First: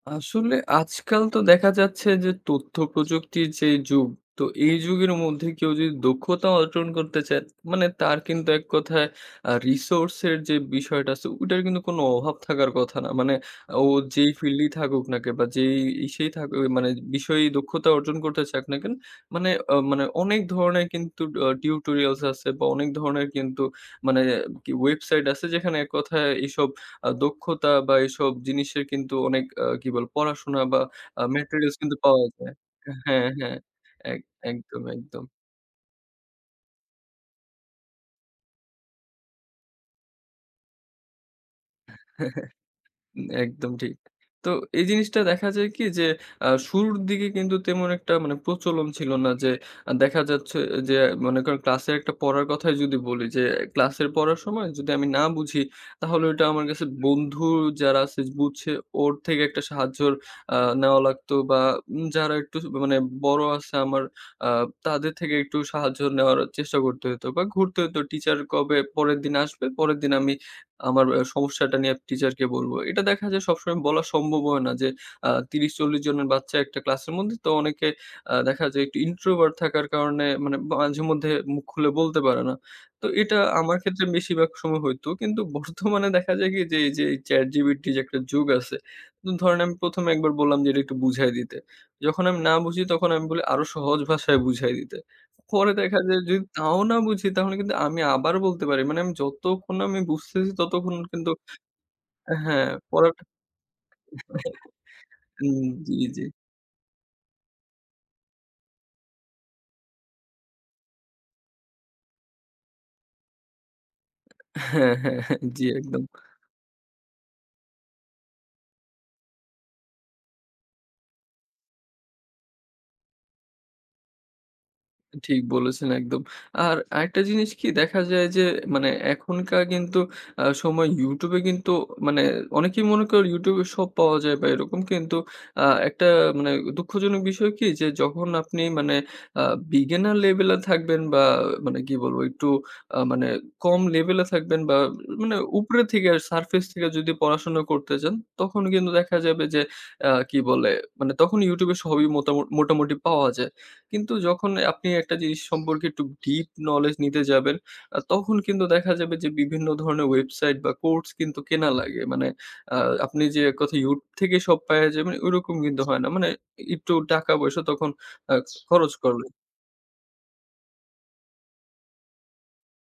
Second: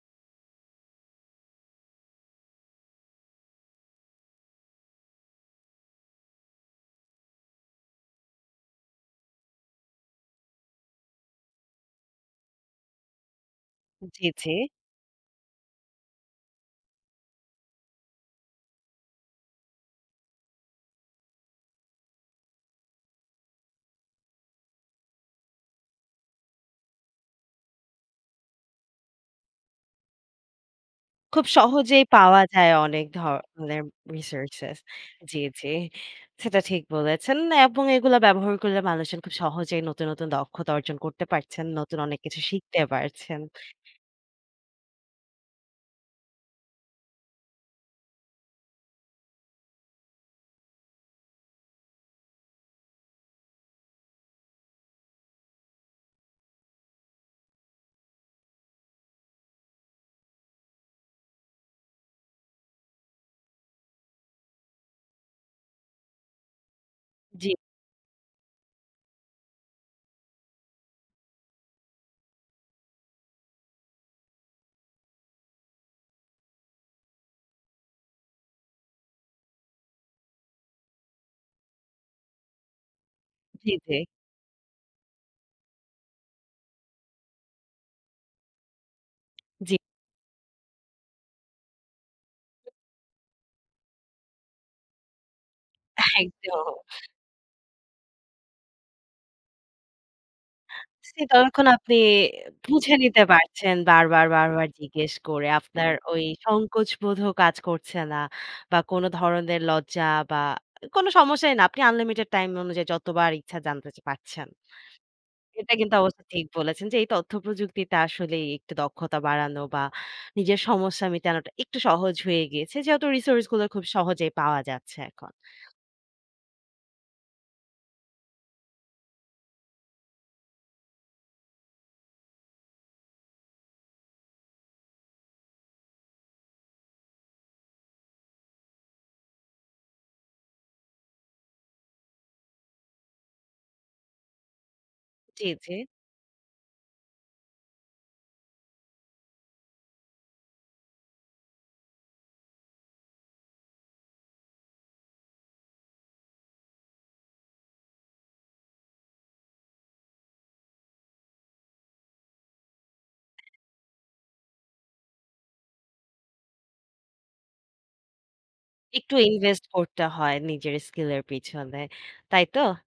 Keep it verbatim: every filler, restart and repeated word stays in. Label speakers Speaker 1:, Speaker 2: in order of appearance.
Speaker 1: আসলে আজকাল তো দেখা যাচ্ছে যে তথ্য প্রযুক্তির যেই যুগ, তো এই যুগের মধ্যে কেউ যদি দক্ষতা অর্জন করতে চায় মানে তার কিন্তু এক কথায় আ resource এর যে বিষয়টা আছে ওটার কিন্তু কোনো অভাব থাকার কথা না। মানে ও
Speaker 2: জি,
Speaker 1: যেই
Speaker 2: জি।
Speaker 1: field এই থাকুক নাকে বা যেই ইসেই থাকুক মানে বিষয়েই দক্ষতা অর্জন করতে চাক না কেন মানে, মানে অনেক ধরনের কিন্তু আ tutorials আছে বা অনেক ধরনের কিন্তু মানে আর কি website আছে যেখানে এক কথায় এইসব আ দক্ষতা বা এসব জিনিসের কিন্তু অনেক আ কি বলে পড়াশোনা বা
Speaker 2: খুব
Speaker 1: materials কিন্তু
Speaker 2: সহজেই
Speaker 1: পাওয়া
Speaker 2: পাওয়া
Speaker 1: যায়।
Speaker 2: যায় অনেক
Speaker 1: হ্যাঁ, হ্যাঁ।
Speaker 2: ধরনের
Speaker 1: একদম,
Speaker 2: researches।
Speaker 1: একদম, একদম।
Speaker 2: জি, জি। সেটা ঠিক বলেছেন এবং এগুলো ব্যবহার করলে মানুষজন খুব সহজেই নতুন নতুন দক্ষতা অর্জন করতে পারছেন। নতুন অনেক কিছু শিখতে পারছেন।
Speaker 1: একদম ঠিক। তো এই জিনিসটা দেখা যায় কি যে অ্যা শুরুর দিকে কিন্তু তেমন একটা মানে প্রচলন ছিল না যে আ দেখা যাচ্ছে যে মনে করেন ক্লাসের একটা পড়ার কথাই যদি বলি যে ক্লাসের পড়ার সময় যদি আমি না বুঝি তাহলে ওইটা আমার কাছে বন্ধু যারা আছে বুঝছে ওর থেকে একটা সাহায্য অ্যা নেওয়া লাগতো বা যারা একটু মানে বড়ো আছে আমার অ্যা তাদের থেকে একটু সাহায্য নেওয়ার চেষ্টা করতে হইতো বা
Speaker 2: জি।
Speaker 1: ঘুরতে হইতো teacher কবে পরের দিন আসবে পরের দিন আমি আমার সমস্যাটা নিয়ে টিচারকে বলবো। এটা দেখা যায় সবসময় বলা সম্ভব হয় না। যে আ তিরিশ চল্লিশ জনের বাচ্চা একটা ক্লাসের মধ্যে তো অনেকে অ্যাঁ দেখা যায় একটু introvert থাকার কারণে মানে মাঝে মধ্যে মুখ খুলে বলতে পারে না। তো এটা
Speaker 2: জি,
Speaker 1: আমার
Speaker 2: জি।
Speaker 1: ক্ষেত্রে বেশিরভাগ সময় হইতো কিন্তু বর্তমানে দেখা যায় কি যে এই যে এই চ্যাটজিপিটির যে একটা যুগ আছে ধরেন আমি
Speaker 2: জি।
Speaker 1: প্রথম এ একবার বললাম যে এটা একটু বুঝায় দিতে, যখন আমি না বুঝি তখন আমি বলি আরো সহজ ভাষায় বুঝাই দিতে। পরে দেখা যায় যদি
Speaker 2: একদম।
Speaker 1: তাও না বুঝি তাহলে কিন্তু আমি আবার বলতে পারি মানে আমি যতক্ষণ আমি বুঝতেছি ততক্ষণ কিন্তু
Speaker 2: ততক্ষণ আপনি
Speaker 1: অ্যা হ্যাঁ
Speaker 2: বুঝে নিতে
Speaker 1: পড়াটা
Speaker 2: পারছেন বারবার, বারবার জিজ্ঞেস করে
Speaker 1: উম,
Speaker 2: আপনার
Speaker 1: জি,
Speaker 2: ওই
Speaker 1: জি।
Speaker 2: সংকোচ বোধ কাজ করছে না বা কোন ধরনের লজ্জা বা কোন সমস্যাই না। আপনি unlimited time অনুযায়ী যতবার ইচ্ছা জানতে পারছেন।
Speaker 1: হ্যাঁ, হ্যাঁ, হ্যাঁ। জি
Speaker 2: এটা কিন্তু
Speaker 1: একদম।
Speaker 2: অবশ্য ঠিক বলেছেন যে এই তথ্যপ্রযুক্তিতে আসলে একটু দক্ষতা বাড়ানো বা নিজের সমস্যা মেটানোটা একটু সহজ হয়ে গেছে। যেহেতু resource গুলো খুব সহজেই পাওয়া যাচ্ছে এখন।
Speaker 1: ঠিক বলেছেন একদম। আর আরেকটা জিনিস কি দেখা যায় যে মানে এখনকার কিন্তু অ্যাঁ সময় YouTube এ কিন্তু মানে অনেকেই মনে করে YouTube এ সব পাওয়া যায় বা এরকম কিন্তু অ্যা একটা মানে দুঃখজনক বিষয় কি যে যখন আপনি মানে অ্যা beginner level এ থাকবেন বা মানে কি বলবো একটু আ মানে কম level এ থাকবেন বা মানে
Speaker 2: জি, জি।
Speaker 1: উপরে থেকে surface থেকে যদি পড়াশোনা করতে চান তখন কিন্তু দেখা যাবে যে অ্যাঁ কি বলে তখন YouTube এ সবই মোটামু মোটামুটি পাওয়া যায়। কিন্তু যখন আপনি একটা জিনিস সম্পর্কে একটু deep knowledge নিতে যাবেন অ্যা তখন কিন্তু দেখা যাবে যে বিভিন্ন ধরনের website বা course কিন্তু কেনা লাগে। মানে অ্যা আপনি যে এককথায় YouTube থেকে সব পায়ে যাবেন ওরকম কিন্তু হয় না। মানে একটু টাকা পয়সা তখন অ্যাঁ খরচ
Speaker 2: একটু
Speaker 1: করা লাগে।
Speaker 2: invest করতে হয় নিজের skill এর পিছনে। তাই তো?